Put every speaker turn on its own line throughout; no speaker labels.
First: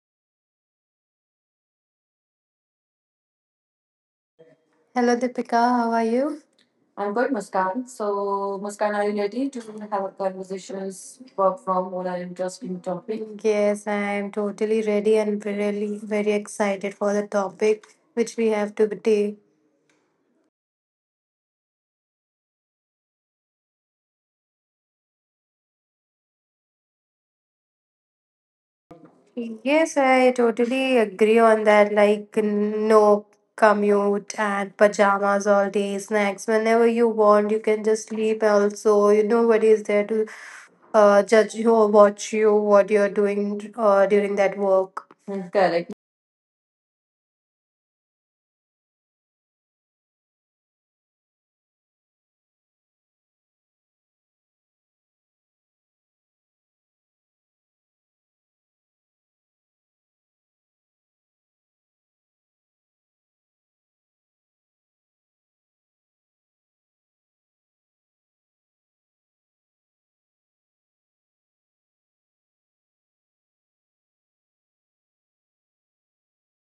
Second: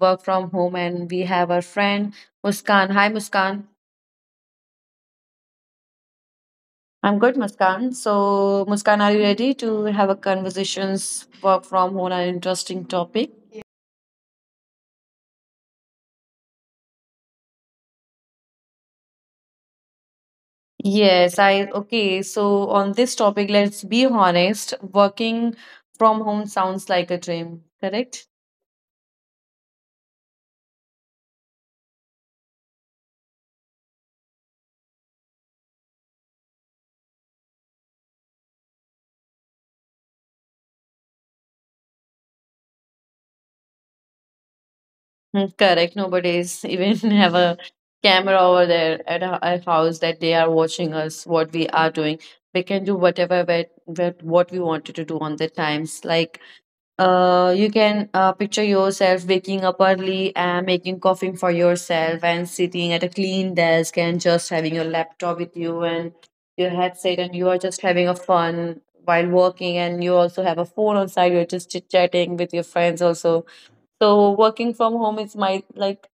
work from home, and we have our friend Muskan. Hi, Muskan.
Hello, Deepika. How are you? I'm
I'm
good,
good,
Muskan.
Muskan.
So,
So,
Muskan,
Muskan,
are
are
you
you
ready
ready
to
to
have a
have a
conversations
conversations
work
work
from home
from
on an
home an
interesting
interesting
topic?
topic?
Yes, I am totally ready and really very excited for the topic which we have to today.
Yes, I okay. So on this topic, let's be honest. Working from home sounds like a dream, correct?
Yes, I totally agree on that. Like, no commute and pajamas all day, snacks whenever you want. You can just sleep also. You nobody is there to judge you watch you what you're doing during that work. Mm,
Mm,
correct.
correct. Nobody's even have a camera over there at our house that they are watching us, what we are doing. We can do whatever what we wanted to do on the times. Like, you can picture yourself waking up early and making coffee for yourself and sitting at a clean desk and just having your laptop with you and your headset and you are just having a fun while working and you also have a phone on side. You're just chit chatting with your friends also, so working from home is my like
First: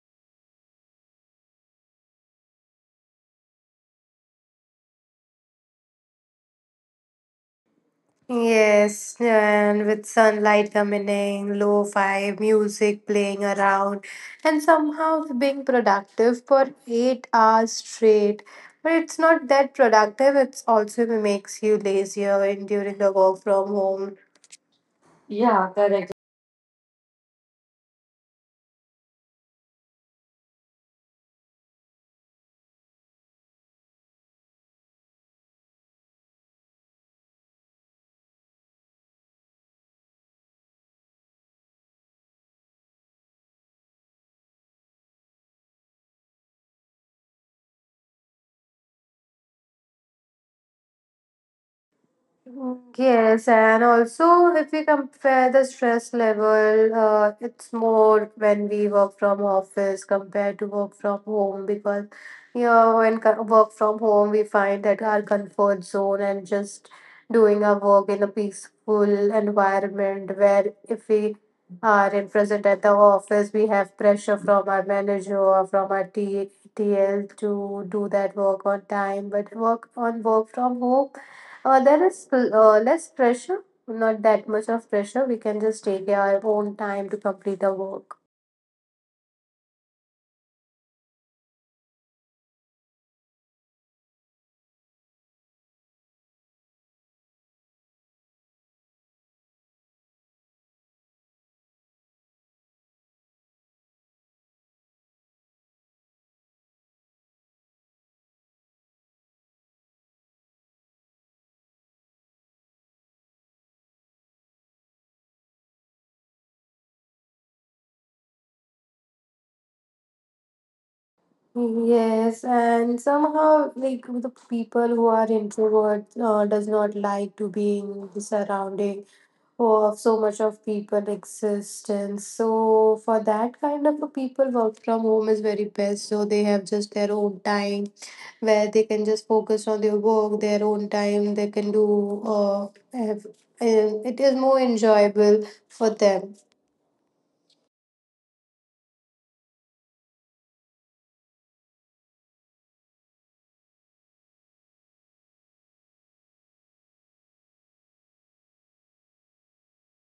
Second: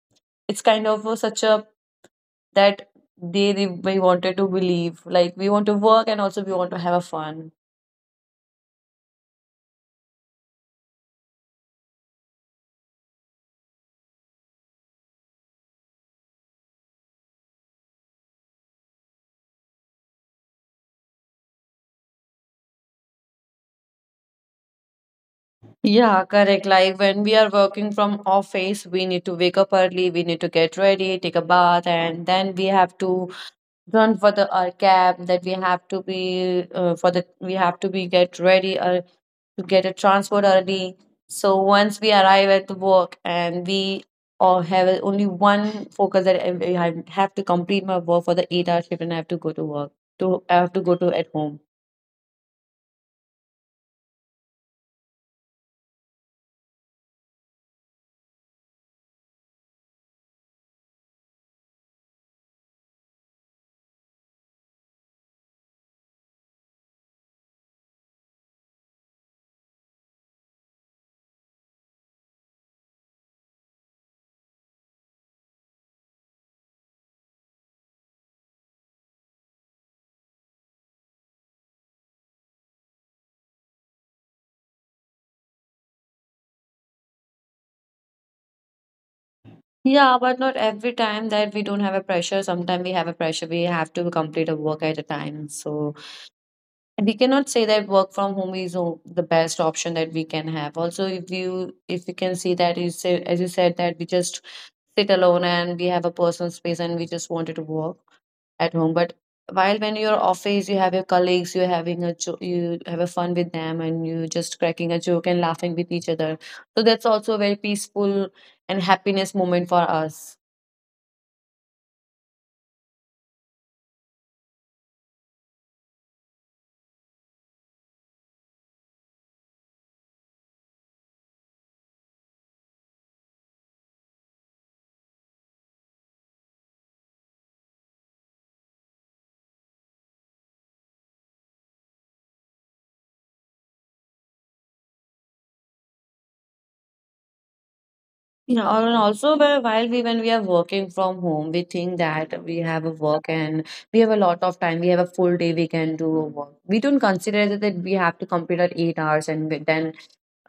it's such a that we wanted to believe like we want to work and also we want to have a fun.
Yes, and with sunlight coming in, lo-fi music playing around, and somehow being productive for 8 hours straight. But it's not that productive. It's also makes you lazier in during the work from home. Yeah,
Yeah,
correct.
correct. Like when we are working from office, we need to wake up early, we need to get ready, take a bath, and then we have to run for the our cab that we have to be for the we have to be get ready or to get a transport early, so once we arrive at the work and we or only one focus that I have to complete my work for the eight-hour shift and I have to go to work to I have to go to at home.
Yes, and also if we compare the stress level, it's more when we work from office compared to work from home because you know when work from home we find that our comfort zone and just doing our work in a peaceful environment where if we are in present at the office we have pressure from our manager or from our TTL to do that work on time, but work on work from home there is less pressure, not that much of pressure. We can just take our own time to complete the work.
Yeah, but not every time that we don't have a pressure. Sometimes we have a pressure, we have to complete a work at a time, so we cannot say that work from home is the best option that we can have. Also if you, if you can see that you say, as you said, that we just sit alone and we have a personal space and we just wanted to work at home, but while when you're office you have your colleagues, you're having a you have a fun with them and you just cracking a joke and laughing with each other, so that's also a very peaceful and happiness moment for us.
Yes, and somehow, like the people who are introvert, does not like to be in the surrounding of so much of people existence. So for that kind of a people, work from home is very best. So they have just their own time where they can just focus on their work, their own time, they can do, have, and it is more enjoyable for them.
You know, and also where while we when we are working from home, we think that we have a work and we have a lot of time. We have a full day we can do work. We don't consider that that we have to complete our eight hours and then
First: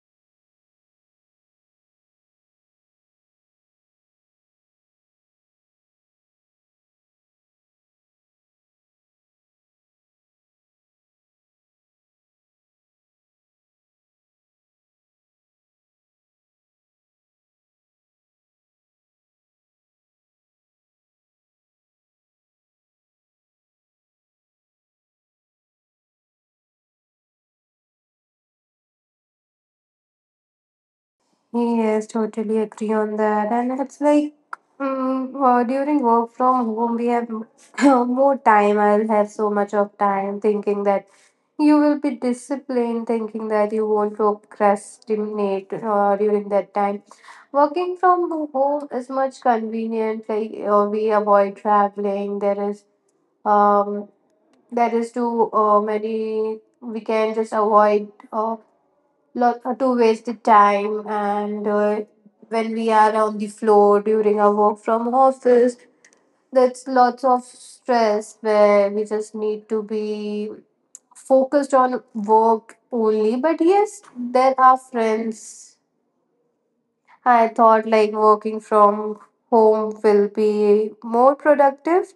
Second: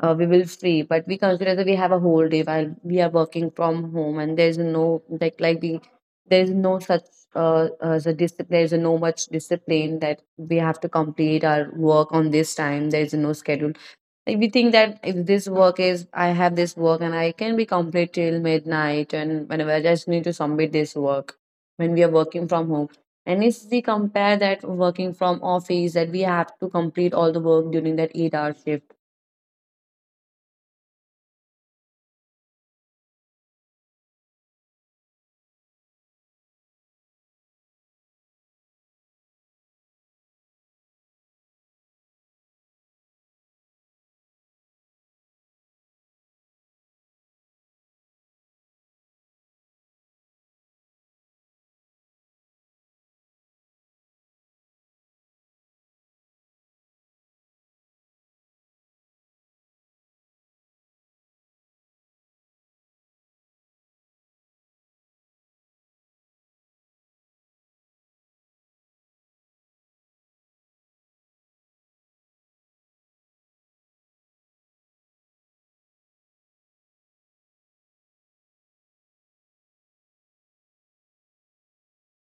we will free. But we consider that we have a whole day while we are working from home, and there's no like like we there's no such as a dis there's no much discipline that we have to complete our work on this time. There's no schedule, like we think that if this work is, I have this work and I can be complete till midnight and whenever I just need to submit this work when we are working from home. And if we compare that working from office, that we have to complete all the work during that eight-hour shift.
Yes, totally agree on that. And it's like during work from home, we have more time. I'll have so much of time thinking that you will be disciplined, thinking that you won't procrastinate during that time. Working from home is much convenient. Like we avoid traveling. There is um there is too many. We can just avoid lot to waste the time and when we are on the floor during our work from office, that's lots of stress where we just need to be focused on work only. But yes, there are friends. I thought like working from home will be more productive.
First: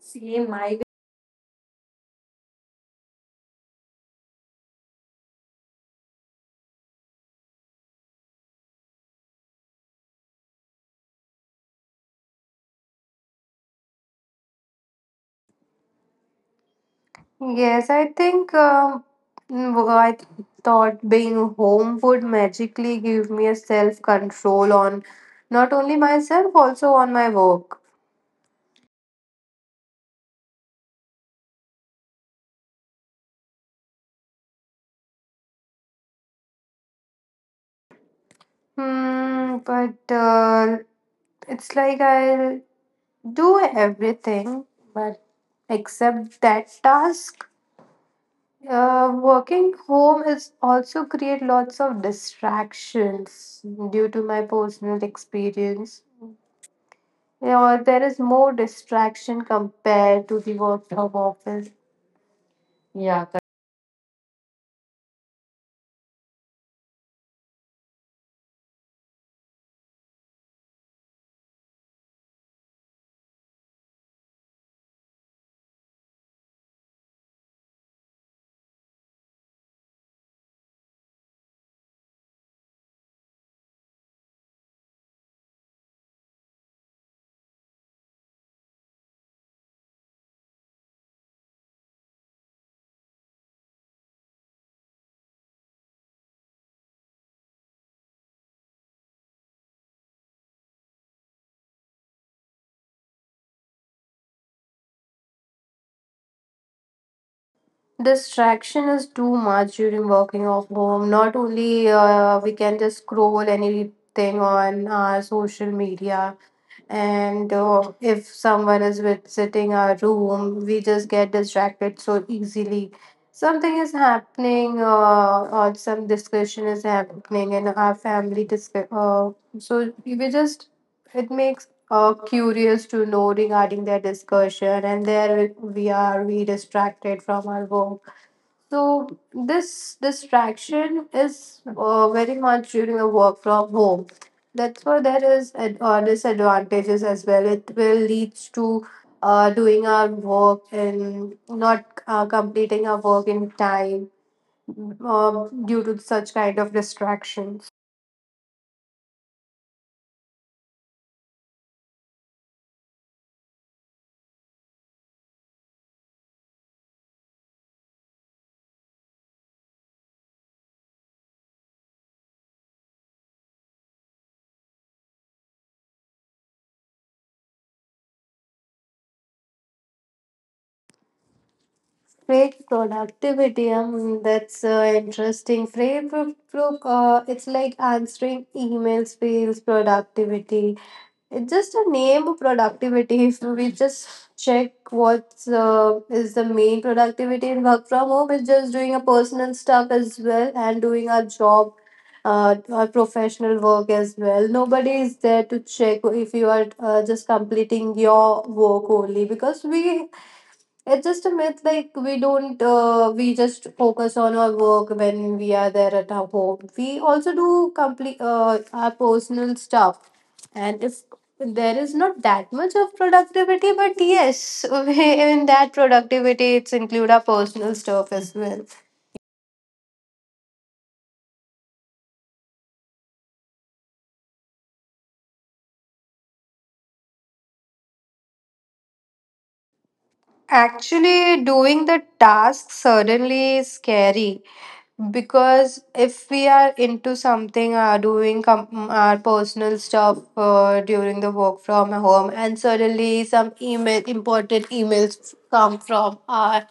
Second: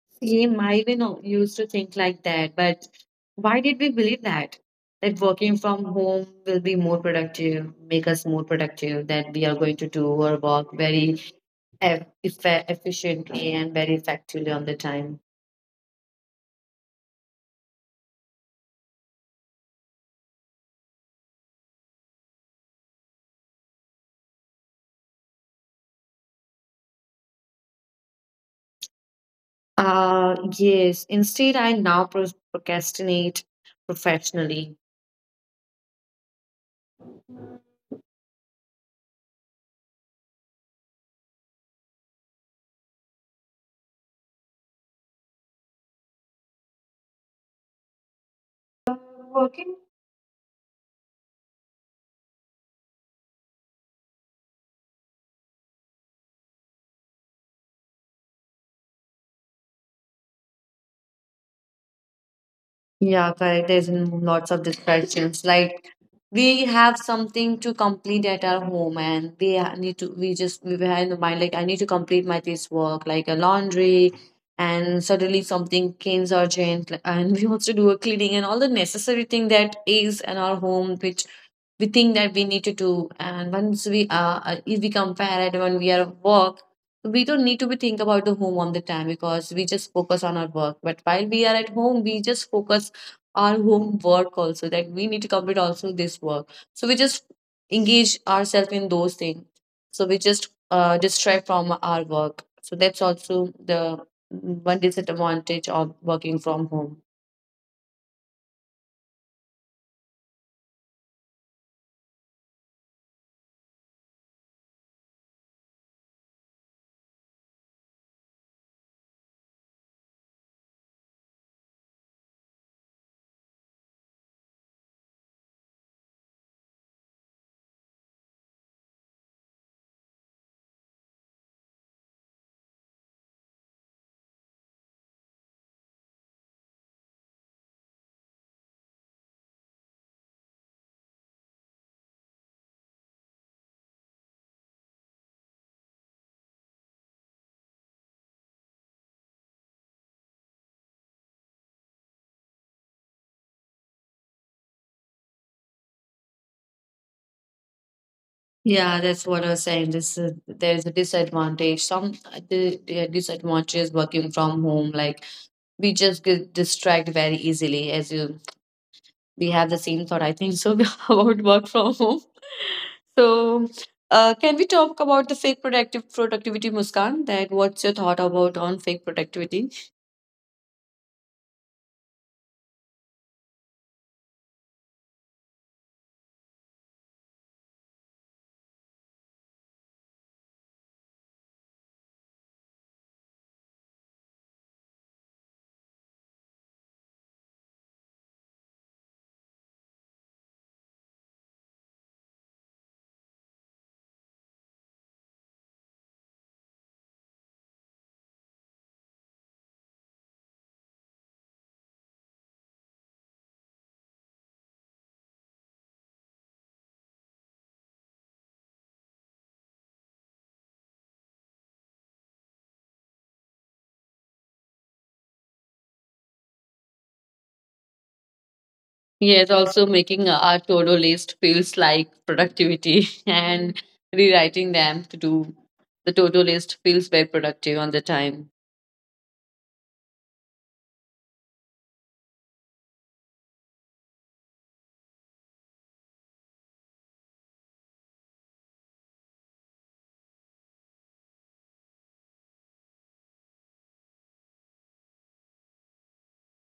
Same,
Same, I
I
even used to think like that, but why did we believe that? That working from home will be more productive, make us more productive, that we are going to do our work very efficiently and very effectively on the time.
yes, I think well, thought being home would magically give me a self control on not only myself, also on my work.
Yes, instead, I now procrastinate professionally.
Hmm, but it's like I'll do everything, but except that task. Working
Working?
home is also create lots of distractions due to my personal experience. You know, there is more distraction compared to the work from office. Yeah,
Yeah,
correct.
correct. There's lots of distractions like we have something to complete at our home and we ha- need to we just we were in the mind like I need to complete my this work like a laundry and suddenly something came urgent like- and we also do a cleaning and all the necessary thing that is in our home which we think that we need to do, and once we are if we compare it when we are at work, we don't need to be think about the home on the time because we just focus on our work, but while we are at home we just focus our home work also that we need to complete also this work, so we just engage ourselves in those things, so we just distract from our work, so that's also the one disadvantage of working from home.
Distraction is too much during working off home. Not only we can just scroll anything on our social media, and if someone is visiting our room we just get distracted so easily something is happening or some discussion is happening in our family disc. So we just it makes curious to know regarding their discussion and there we distracted from our work so this distraction is very much during a work from home. That's why there is disadvantages as well. It will leads to doing our work and not completing our work in time due to such kind of distractions.
Yeah, that's what I was saying. This is, there is a disadvantage. Some the disadvantage is working from home. Like we just get distracted very easily. As you, we have the same thought. I think so about work from home. So, can we talk about the fake productive productivity, Muskan? That what's your thought about on fake productivity?
Fake productivity. I mean, that's interesting. It's like answering emails, fails productivity. It's just a name productivity. If we just check what is the main productivity in work from home, it's just doing a personal stuff as well and doing our job, our professional work as well. Nobody is there to check if you are just completing your work only because we it's just a myth, like we don't, we just focus on our work when we are there at our home. We also do complete our personal stuff, and if there is not that much of productivity, but yes, in that productivity, it's include our personal stuff as well.
Yes, also making our to-do list feels like productivity and rewriting them to do the to-do list feels very productive on the time.
Actually, doing the task suddenly is scary because if we are into something our personal stuff during the work from home and suddenly some email important emails come from our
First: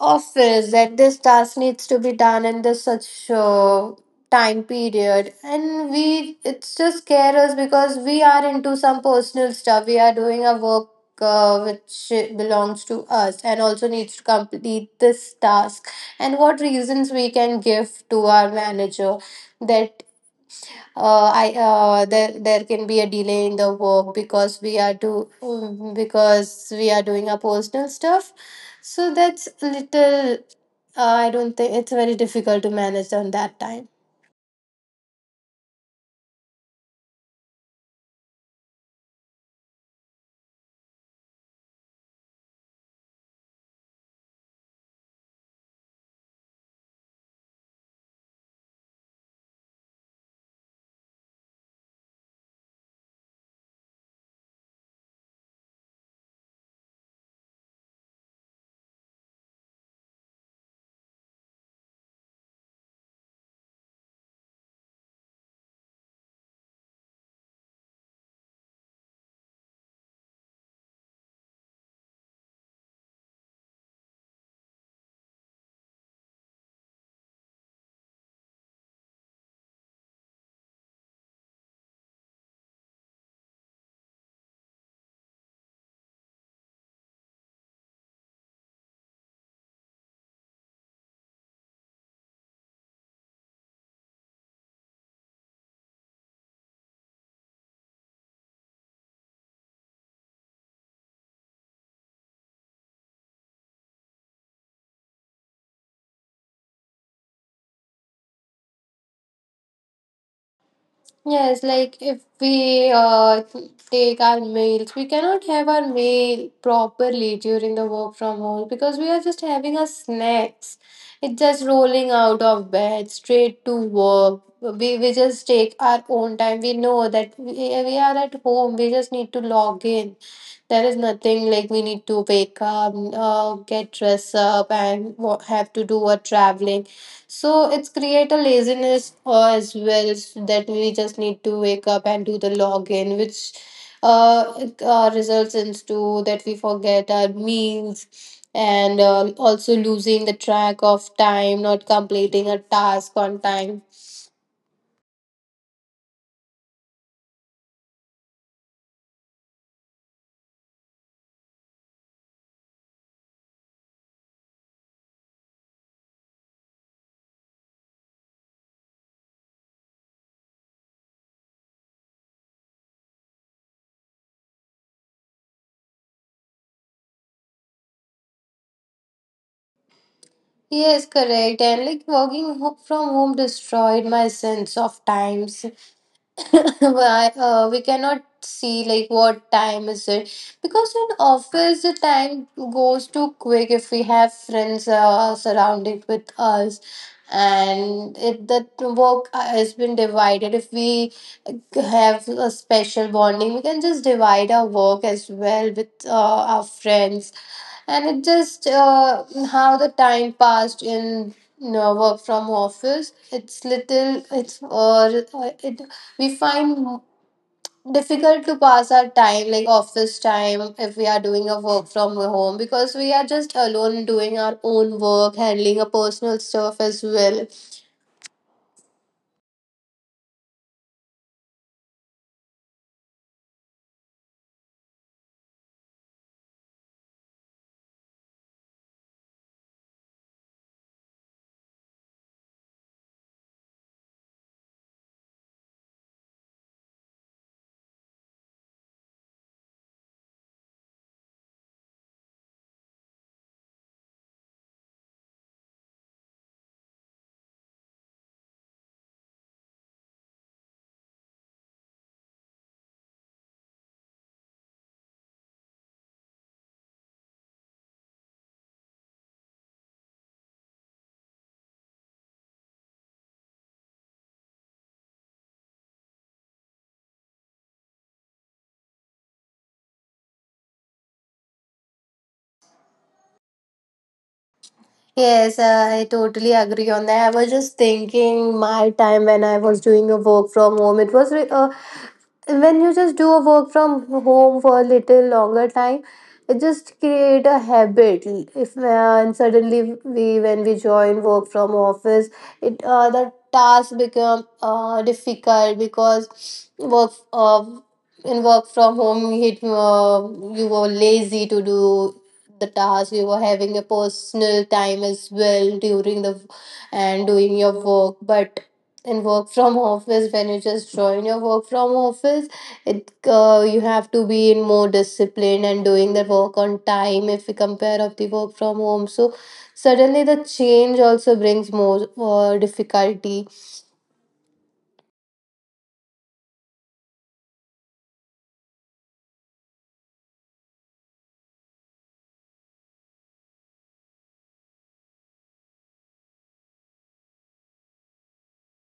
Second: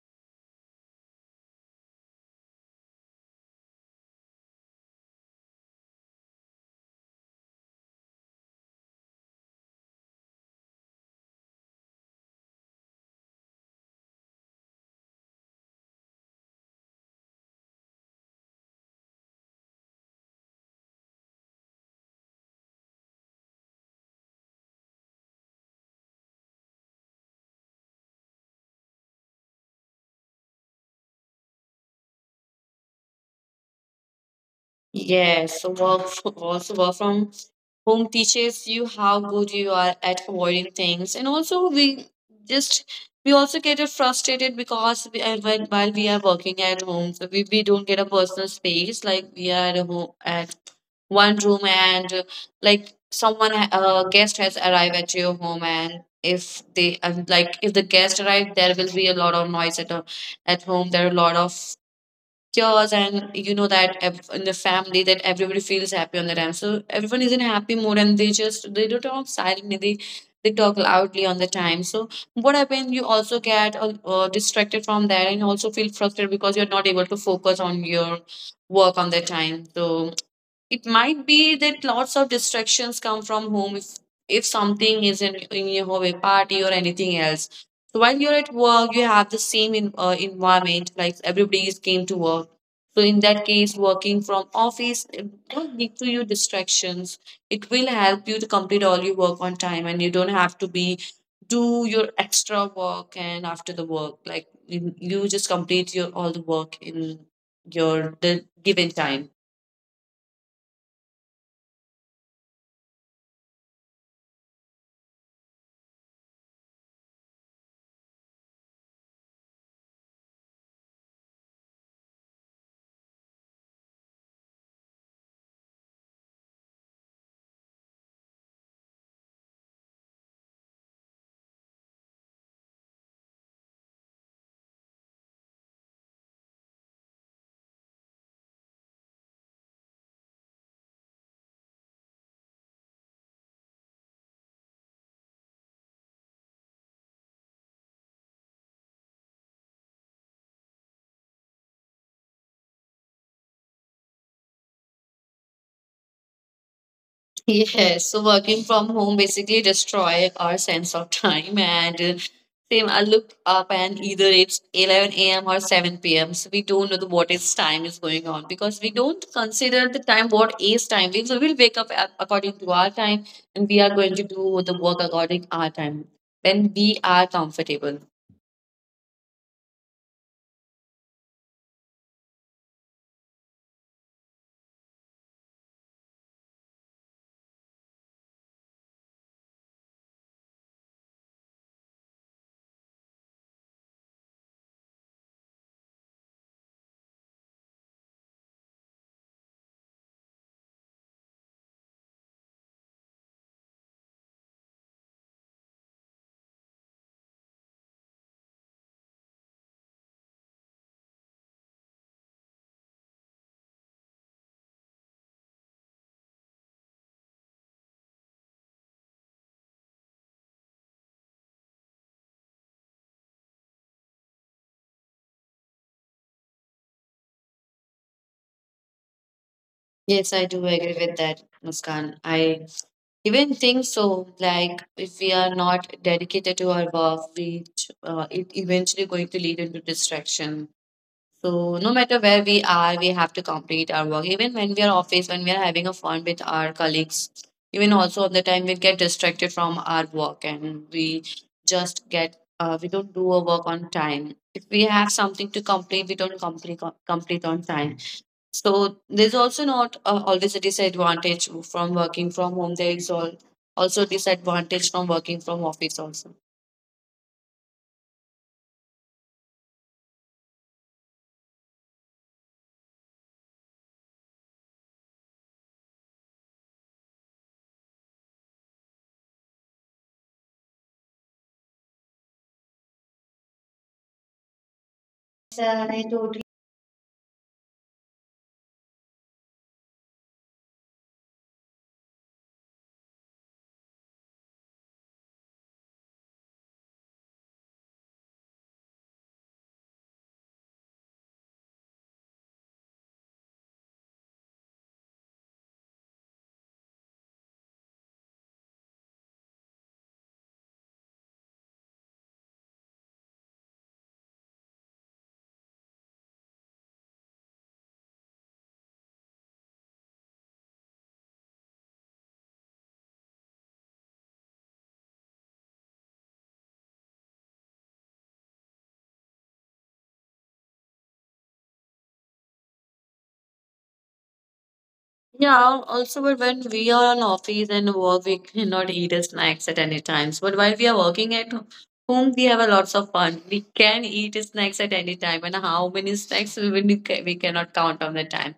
office that this task needs to be done in this such time period and we it's just scare us because we are into some personal stuff we are doing a work which belongs to us and also needs to complete this task and what reasons we can give to our manager that I there can be a delay in the work because we are to because we are doing our personal stuff. So that's little. I don't think it's very difficult to manage on that time.
Yes, work f- also work from home teaches you how good you are at avoiding things, and also we just we also get it frustrated because we, when while we are working at home, so we don't get a personal space like we are at home at one room and like someone a guest has arrived at your home, and if they and like if the guest arrived there will be a lot of noise at home, there are a lot of cures, and you know that in the family that everybody feels happy on the time, so everyone is in happy mood and they just they don't talk silently, they talk loudly on the time, so what happens? You also get distracted from that and also feel frustrated because you're not able to focus on your work on the time, so it might be that lots of distractions come from home if something is in your home a party or anything else, so while you're at work you have the same environment like everybody is came to work, so in that case working from office it don't lead to you distractions, it will help you to complete all your work on time and you don't have to be do your extra work, and after the work like you just complete your all the work in your the given time.
Yes, like if we take our meals, we cannot have our meal properly during the work from home because we are just having our snacks. It's just rolling out of bed straight to work. We just take our own time. We know that we are at home. We just need to log in. There is nothing like we need to wake up, get dressed up, and have to do a traveling. So it's create a laziness as well so that we just need to wake up and do the login, which results into that we forget our meals and also losing the track of time, not completing a task on time.
Yes, so working from home basically destroy our sense of time and same I look up and either it's 11 a.m. or 7 p.m. So we don't know the what is time is going on because we don't consider the time what is time. We so we'll wake up according to our time and we are going to do the work according our time when we are comfortable.
Yes, correct. And like from home destroyed my sense of time. Why, we cannot see like what time is it because in office the time goes too quick if we have friends surrounded with us and it that work has been divided if we have a special bonding. We can just divide our work as well with our friends, and it just how the time passed in you know, work from office. It's little. It's it we find difficult to pass our time like office time if we are doing a work from home because we are just alone doing our own work handling a personal stuff as well.
Yes, I do agree with that, Muskan. I even think so. Like, if we are not dedicated to our work, we it eventually going to lead into distraction. So, no matter where we are, we have to complete our work. Even when we are office, when we are having a fun with our colleagues, even also at the time we get distracted from our work and we just get we don't do our work on time. If we have something to complete, we don't complete on time, so there's also not always a disadvantage from working from home. There is all also disadvantage from working from office also.
Yes,
Sir,
I
I told-
totally agree on that. I was just thinking my time when I was doing a work from home. When you just do a work from home for a little longer time it just create a habit if and suddenly we when we join work from office it the task become difficult because work in work from home you were lazy to do the task you were having a personal time as well during the and doing your work but and work from office when you just join your work from office it you have to be in more discipline and doing the work on time if we compare of the work from home so suddenly the change also brings more difficulty.
Yeah, also but when we are on office and work, we cannot eat a snacks at any times. But while we are working at home, we have a lots of fun. We can eat snacks at any time, and how many snacks we will- we cannot count on the time.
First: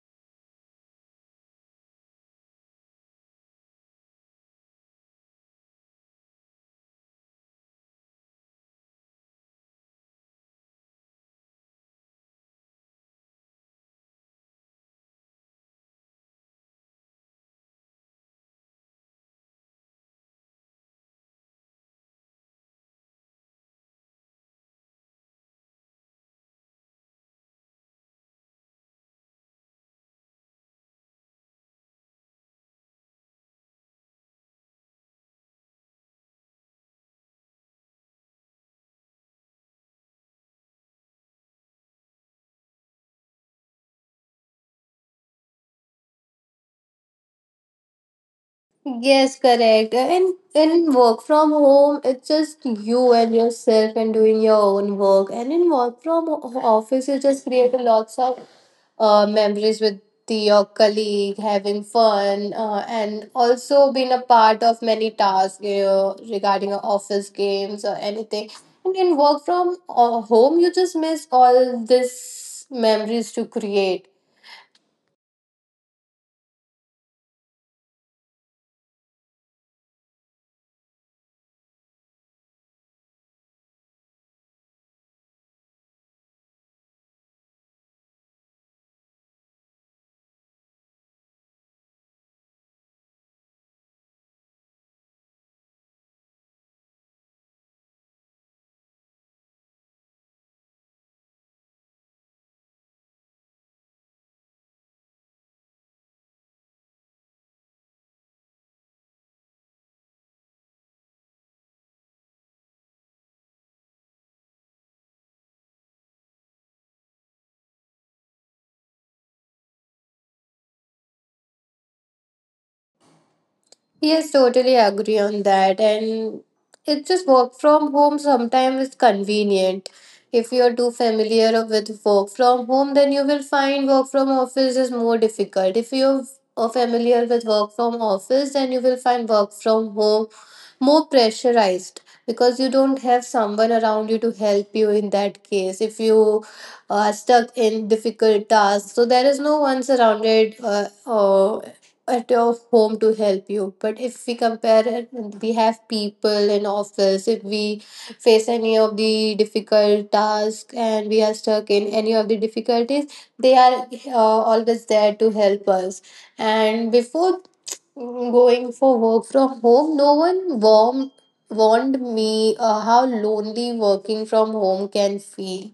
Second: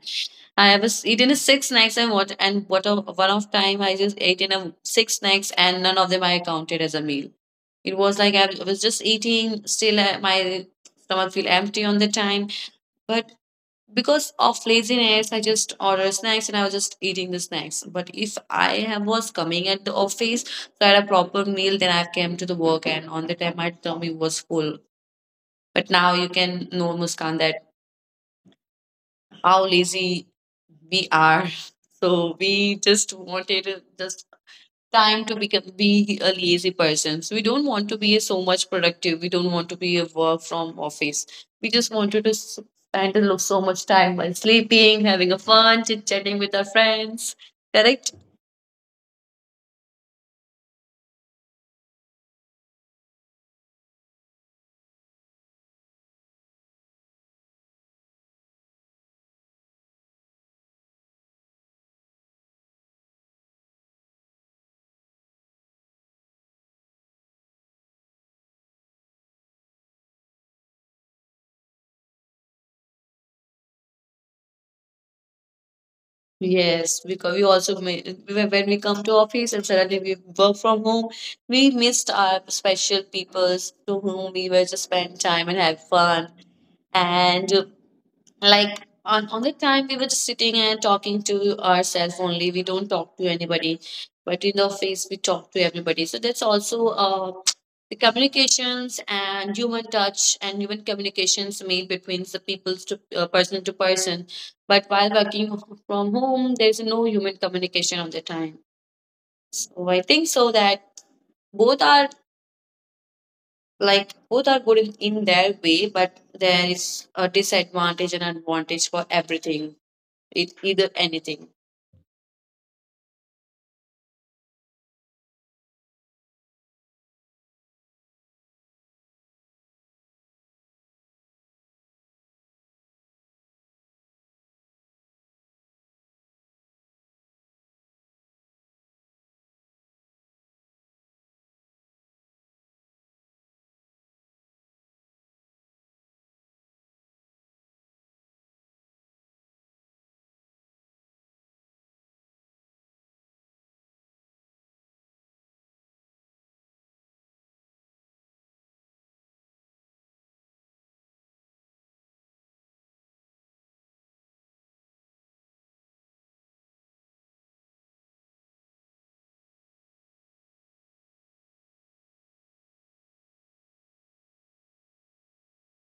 I have a s eaten a six snacks and what a one of time I just ate in a six snacks and none of them I counted as a meal. It was like I was just eating, still my stomach feel empty on the time. But because of laziness, I just order snacks and I was just eating the snacks. But if I have, was coming at the office, so I had a proper meal, then I came to the work and on the time my tummy was full. But now you can know, Muskan, that how lazy we are. So we just wanted to just time to become be a lazy person. So we don't want to be so much productive. We don't want to be a work from office. We just wanted to spend a so much time while sleeping, having a fun, chit chatting with our friends. Correct?
Yes correct and in work from home it's just you and yourself and doing your own work and in work from office you just create a lots of memories with the, your colleague, having fun, and also been a part of many tasks you know, regarding office games or anything. And in work from home, you just miss all this memories to create.
Yes, because we also may, when we come to office and suddenly we work from home, we missed our special peoples to whom we were just spend time and have fun and like on the time we were just sitting and talking to ourselves only we don't talk to anybody but in the office we talk to everybody so that's also the communications and human touch and human communications made between the people to person to person but while working from home there's no human communication on the time so I think so that both are like both are good in their way but there is a disadvantage and advantage for everything it, either anything.
Yes, totally agree on that. And it's just work from home sometimes is convenient. If you're too familiar with work from home, then you will find work from office is more difficult. If you're familiar with work from office, then you will find work from home more pressurized because you don't have someone around you to help you in that case. If you are stuck in difficult tasks, so there is no one surrounded at your home to help you but if we compare it we have people in office if we face any of the difficult tasks and we are stuck in any of the difficulties they are always there to help us and before going for work from home no one warm warned me how lonely working from home can feel.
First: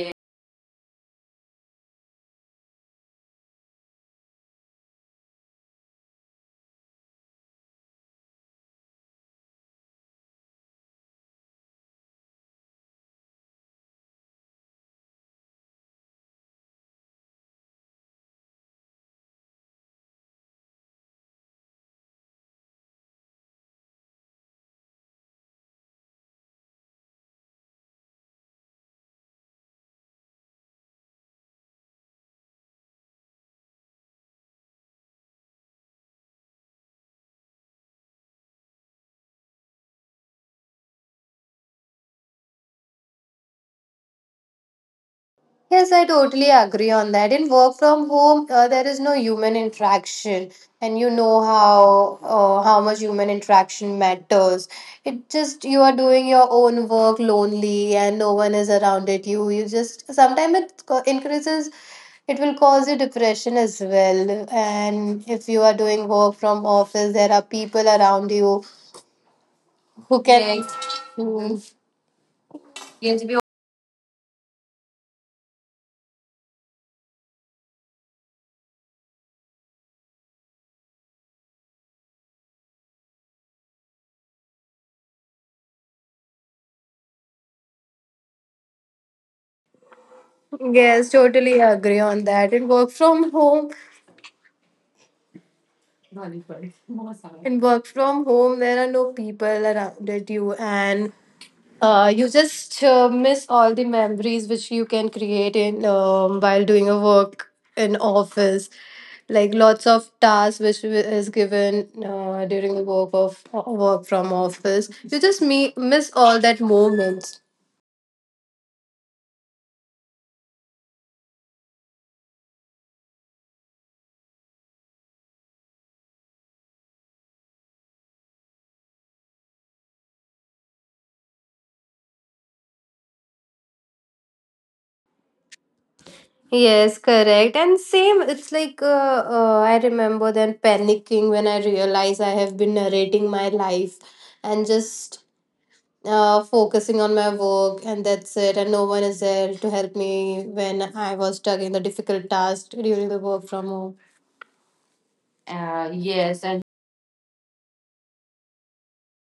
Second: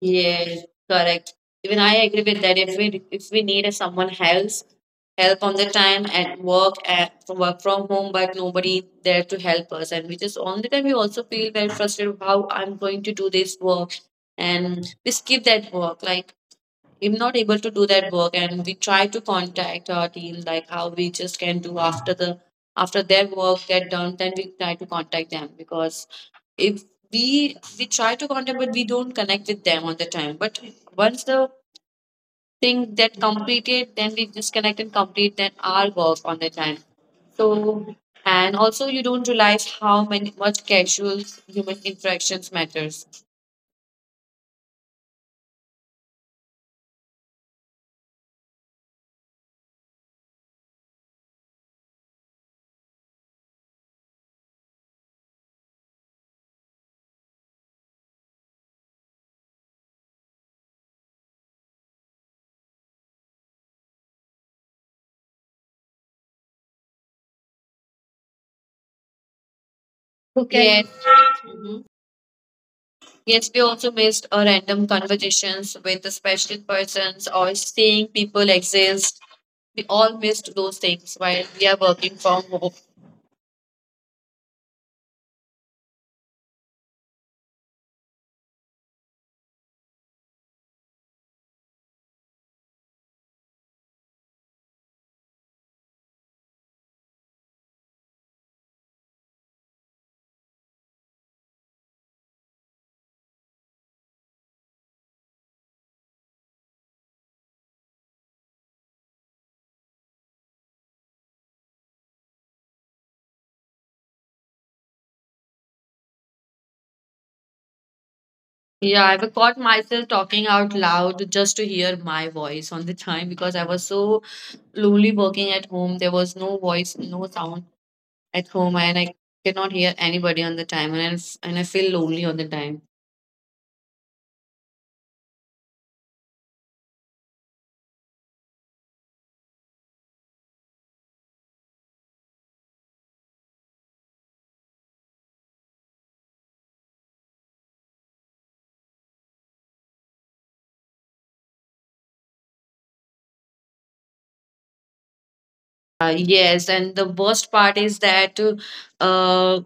Yes, correct. Even I agree with that. If we need a someone else help on the time at work from home, but nobody there to help us, and we just all the time we also feel very frustrated. Of How I'm going to do this work, and we skip that work. Like I'm not able to do that work, and we try to contact our team. Like how we just can do after the after their work get done, then we try to contact them because if we try to contact but we don't connect with them all the time but once the thing that completed then we just connect and complete then our work on the time so and also you don't realize how many much casual human interactions matters.
Yes, I totally agree on that. In work from home, there is no human interaction, and you know how much human interaction matters. It just you are doing your own work lonely, and no one is around it. You just sometimes it increases. It will cause you depression as well. And if you are doing work from office, there are people around you
Who
who
can?
can. Yes,
Yet
mm.
yes, we
Yes, we
also missed a random conversations with the special persons or seeing people exist. We all missed those things while we are working from home.
yes, totally agree on that. In work from home, there are no people around it you, and you just miss all the memories which you can create in while doing a work in office. Like lots of tasks which is given during the work of work from office. You just miss all that moments.
Yeah, I've caught myself talking out loud just to hear my voice on the time because I was so lonely working at home. There was no voice, no sound at home, and I cannot hear anybody on the time, and and I feel lonely on the time.
Yes, correct. And same, it's like I remember then panicking when I realized I have been narrating my life and just focusing on my work and that's it and no one is there to help me when I was stuck in the difficult task during the work from home
Uh, yes,
yes
and
and
the worst part is that uh,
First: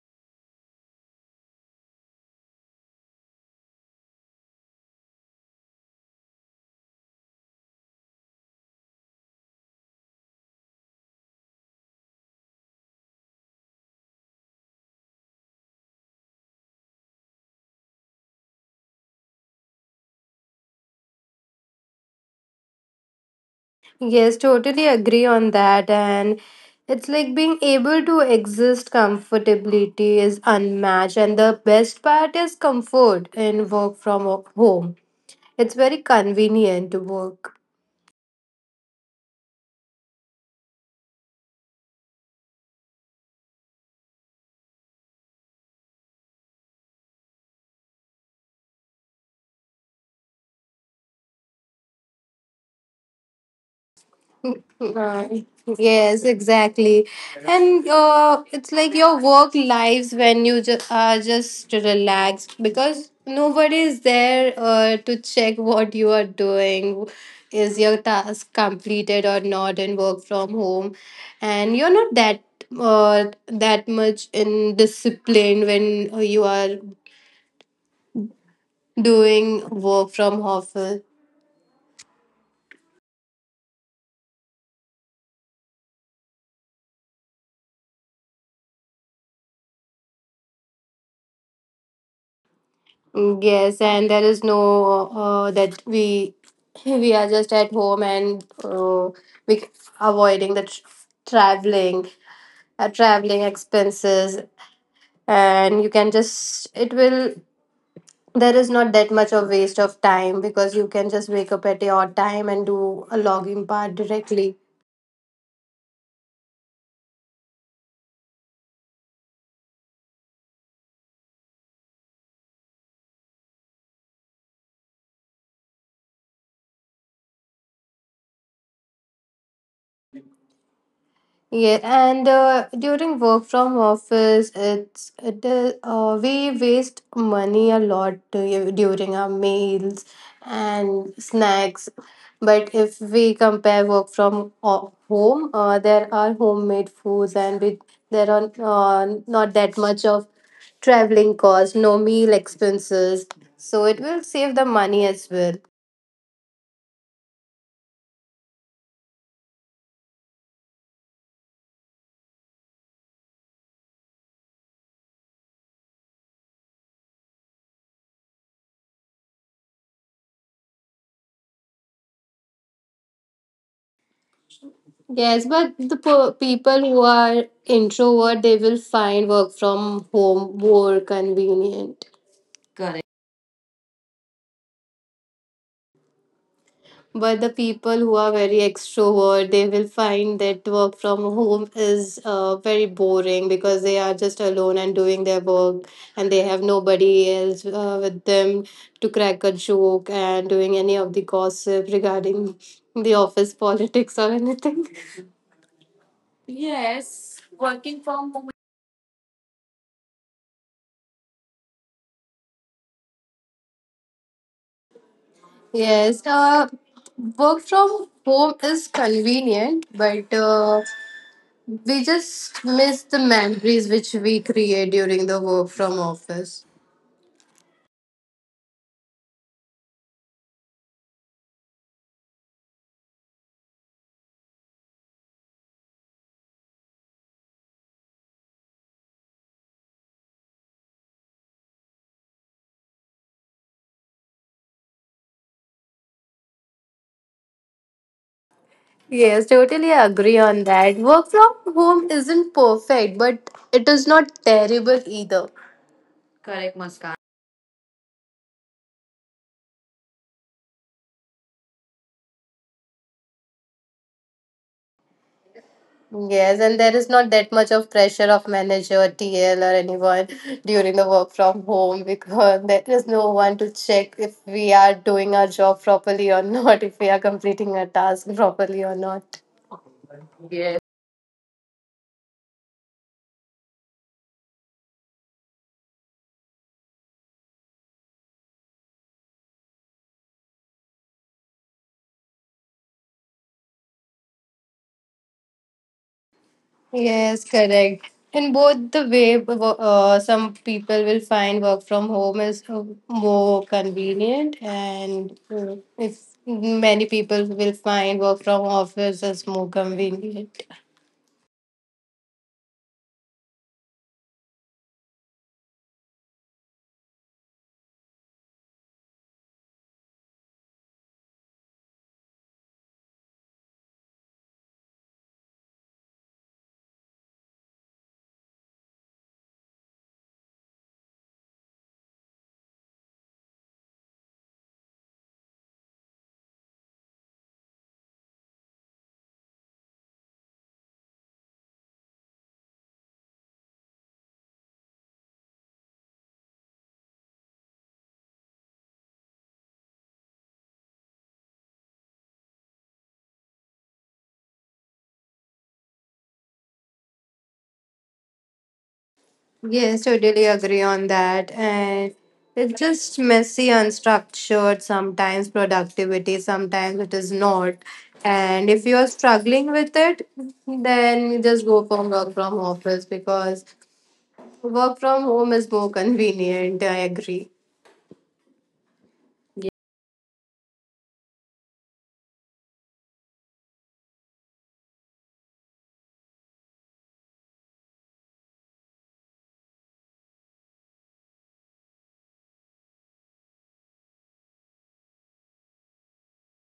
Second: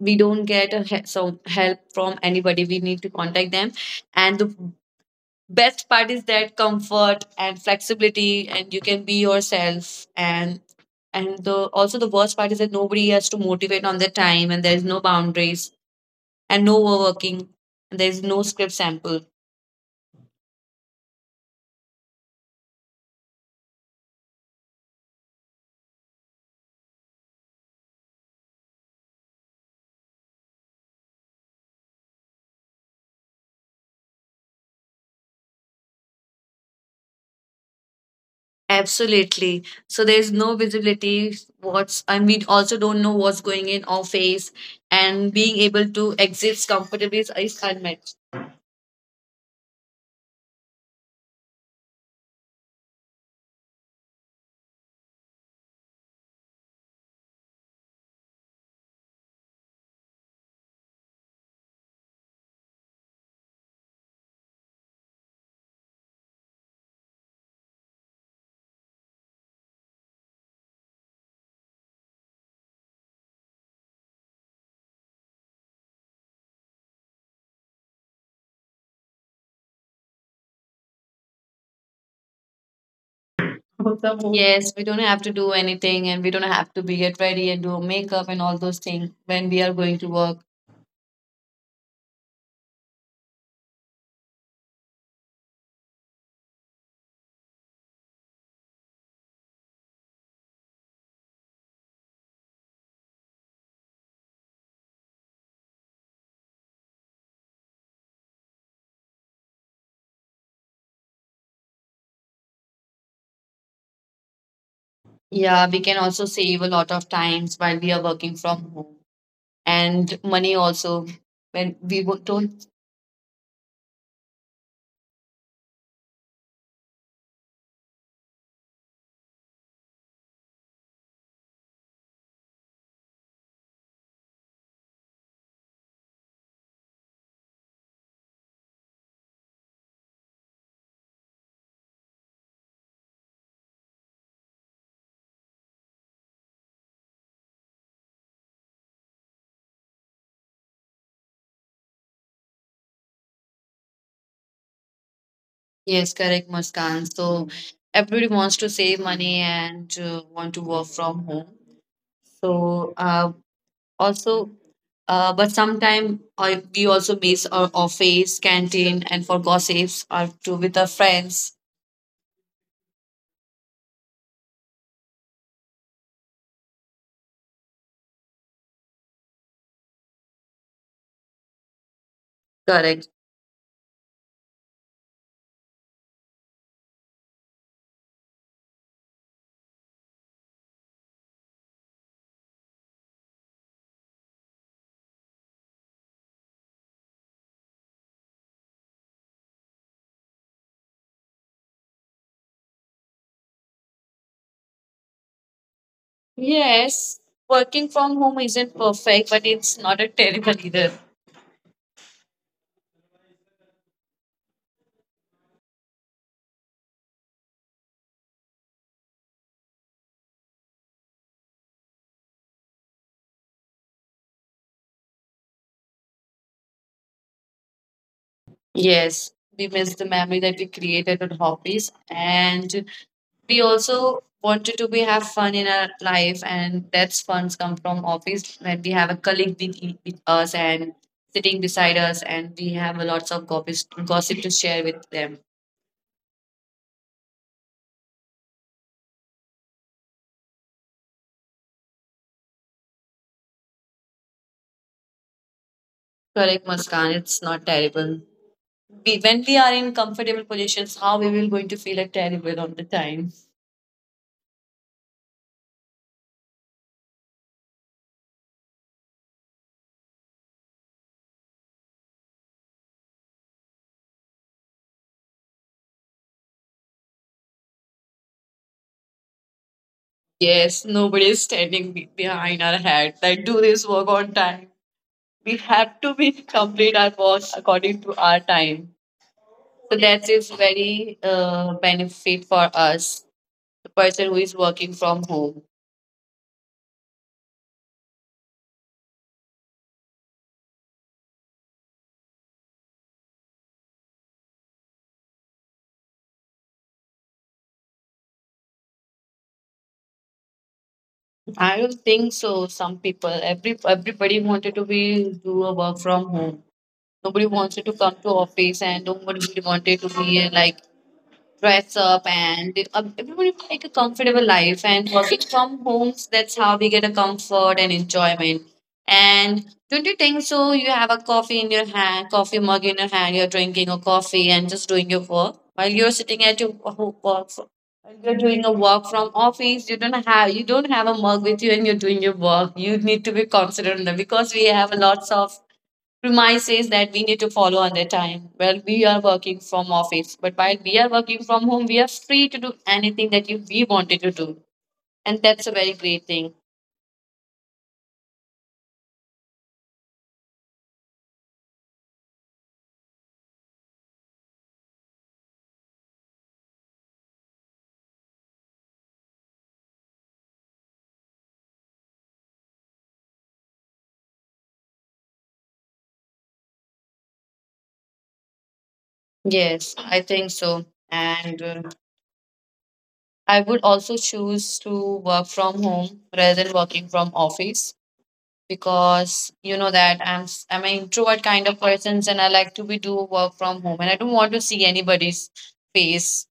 we don't get a some help from anybody. We need to contact them, and the best part is that comfort and flexibility and you can be yourself and the also the worst part is that nobody has to motivate on their time and there is no boundaries and no overworking and there is no script sample.
yes totally agree on that and it's like being able to exist comfortability is unmatched and the best part is comfort in work from home, it's very convenient to work.
Absolutely, so there's no visibility what's and we also don't know what's going in office and being able to exist comfortably is unmet.
Right. Yes, exactly. And it's like your work lives when you are just relaxed because nobody is there to check what you are doing. Is your task completed or not in work from home? And you're not that that much in discipline when you are doing work from office.
Yes, we don't have to do anything and we don't have to be get ready and do makeup and all those things when we are going to work.
Mm, yes, and there is no that we we are just at home and we c- avoiding the tr traveling, traveling expenses, and you can just it will there is not that much of waste of time because you can just wake up at your time and do a login part directly.
Yeah, we can also save a lot of times while we are working from home and money also when we don't.
Yeah, and during work from office, it is we waste money a lot during our meals and snacks. But if we compare work from home, there are homemade foods, and we there are not that much of traveling cost, no meal expenses. So it will save the money as well.
Yes, correct, Muskan. So everybody wants to save money and want to work from home. So also, but sometimes we also miss our office, canteen, and for gossips or to with our friends.
Yes, but the people who are introvert, they will find work from home more convenient. Correct.
Correct.
But the people who are very extrovert, they will find that work from home is very boring because they are just alone and doing their work and they have nobody else with them to crack a joke and doing any of the gossip regarding the office politics or anything.
Yes,
Yes,
working
working
from
from
home
home.
isn't perfect, but it's not a terrible either.
Yes, work from home is convenient, but we just miss the memories which we create during the work from office.
Yes, we miss the memory that we created on hobbies, and we also wanted to be have fun in our life, and that's funs come from office when we have a colleague with, with us and sitting beside us, and we have a lots of gossip to share with them.
Yes, totally agree on that. Work from home isn't perfect, but it is not terrible either. Correct,
Correct,
Muskan.
Muskan. It's not terrible. We, when we are in comfortable positions, how we will going to feel it terrible on the time?
Yes, and there is not that much of pressure of manager, TL, or anyone during the work from home because there is no one to check if we are doing our job properly or not, if we are completing our task properly or not. Yes.
Yes, nobody is standing behind our head. Like do this work on time we have to be complete our wash according to our time. So that is very benefit for us, the person who is working from home.
Yes, correct. In both the way, some people will find work from home is more convenient, and if many people will find work from office is more convenient.
I don't think so. Some people, everybody wanted to be do a work from home. Nobody wanted to come to office, and nobody wanted to be like dress up and everybody would like a comfortable life and working from homes that's how we get a comfort and enjoyment and don't you think so you have a coffee in your hand coffee mug in your hand you're drinking a coffee and just doing your work while you're sitting at your work while you're doing a work from office you don't have a mug with you and you're doing your work you need to be considerate of that because we have a lots of premises that we need to follow on the time. Well, we are working from office, but while we are working from home, we are free to do anything that you, we wanted to do, and that's a very great thing.
Yes, totally agree on that. And it's just messy, unstructured, sometimes productivity, sometimes it is not. And if you are struggling with it, then you just go for work from office because work from home is more convenient. I agree.
Yes, I think so. And I would also choose to work from home rather than working from office because you know that I'm an introvert kind of person and I like to be do work from home and I don't want to see anybody's face.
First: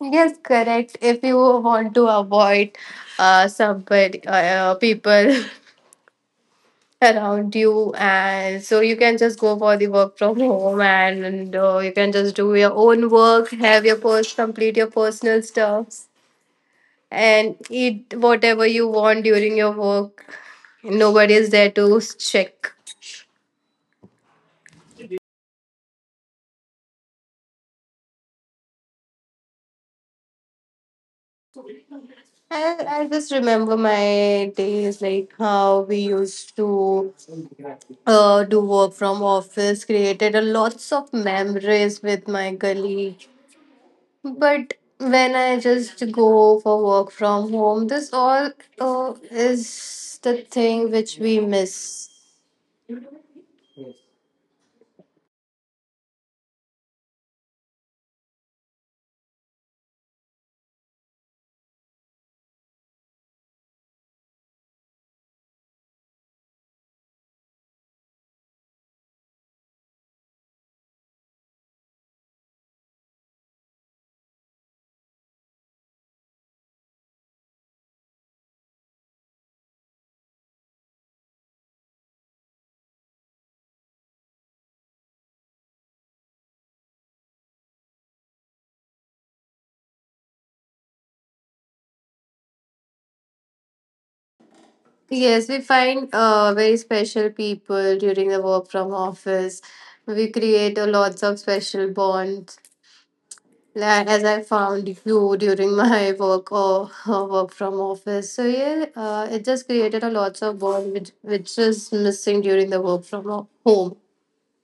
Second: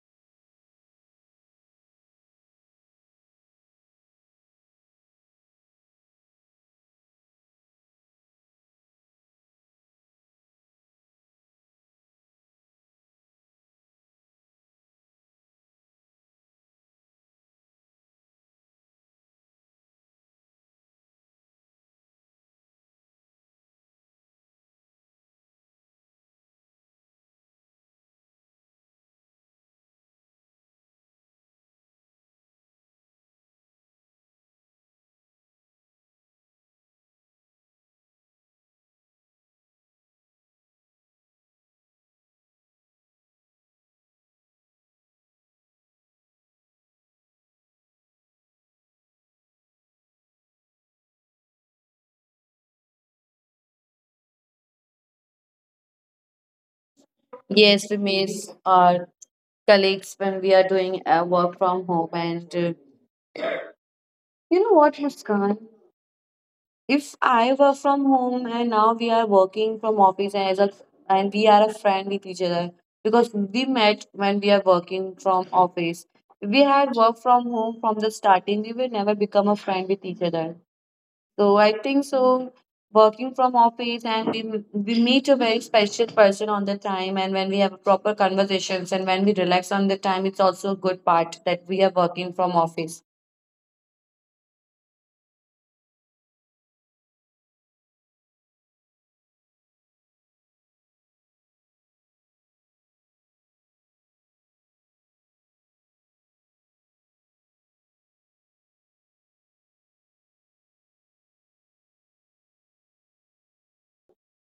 Yes, correct. If you want to avoid somebody, people around you and so you can just go for the work from home and you can just do your own work, have your complete your personal stuffs and eat whatever you want during your work. Nobody is there to check. I just remember my days like how we used to do work from office, created a lots of memories with my colleague. But when I just go for work from home, this all is the thing which we miss.
Yes, we miss our colleagues when we are doing work from home. And you know what, Muskan? If I were from home and now we are working from office and as a and we are a friend with each other because we met when we are working from office. If we had work from home from the starting, we will never become a friend with each other. So I think so. Working from office and we meet a very special person on the time, and when we have proper conversations and when we relax on the time, it's also a good part that we are working from office.
Yes, we find very special people during the work from office. We create a lots of special bonds. As I found you during my work or work from office, so yeah, it just created a lots of bond which is missing during the work from home.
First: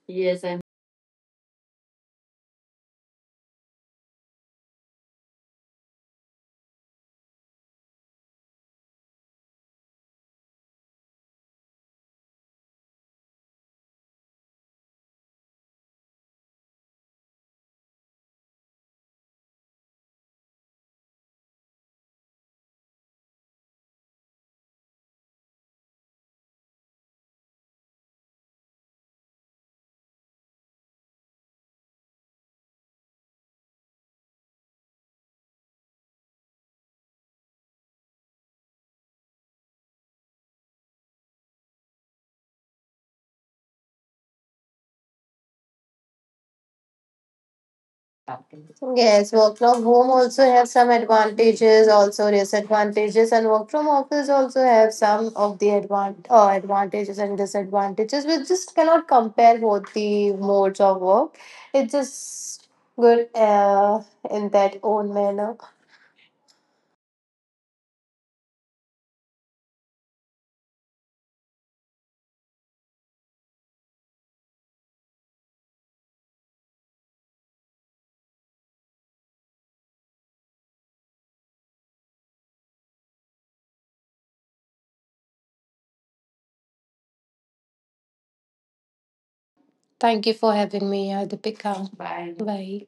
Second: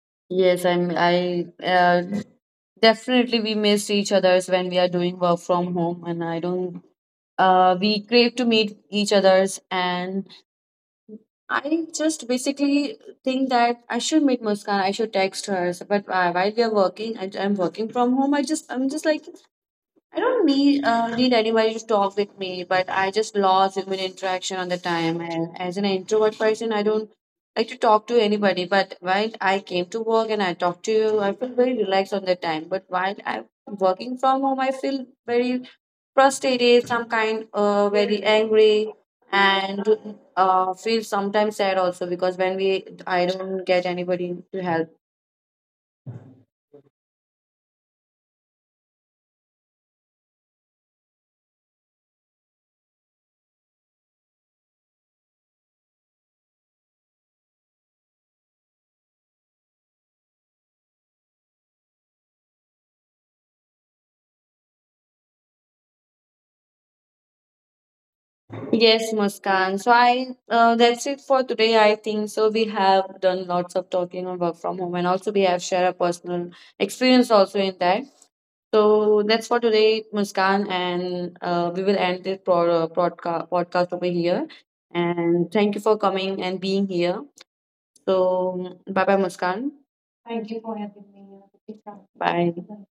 Yes, I.
Yes, I'm. I Definitely we miss each other's when we are doing work from home, and I don't. We crave to meet each other's and I just basically think that I should meet Muskan. I should text her. So- But while we are working, I'm working from home. I'm just like I don't need need anybody to talk with me. But I just lost human interaction on the time. And as an introvert person, I don't like to talk to anybody. But while I came to work and I talked to you, I feel very relaxed on the time. But while I'm working from home, I feel very first, it is some kind very angry and feel sometimes sad also because when we I don't get anybody to help.
Yes, work from home also have some advantages, also disadvantages, and work from office also have some of the advantages and disadvantages. We just cannot compare both the modes of work. It's just good in that own manner.
Yes, Muskan. So I that's it for today. I think so. We have done lots of talking on work from home and also we have shared a personal experience also in that. So that's for today, Muskan, and we will end this podcast over here. And thank you for coming and being here. So, bye bye, Muskan.
Thank you
Thank you
for
for
having
having
me,
us.
Deepika. Bye.
Bye.
Bye.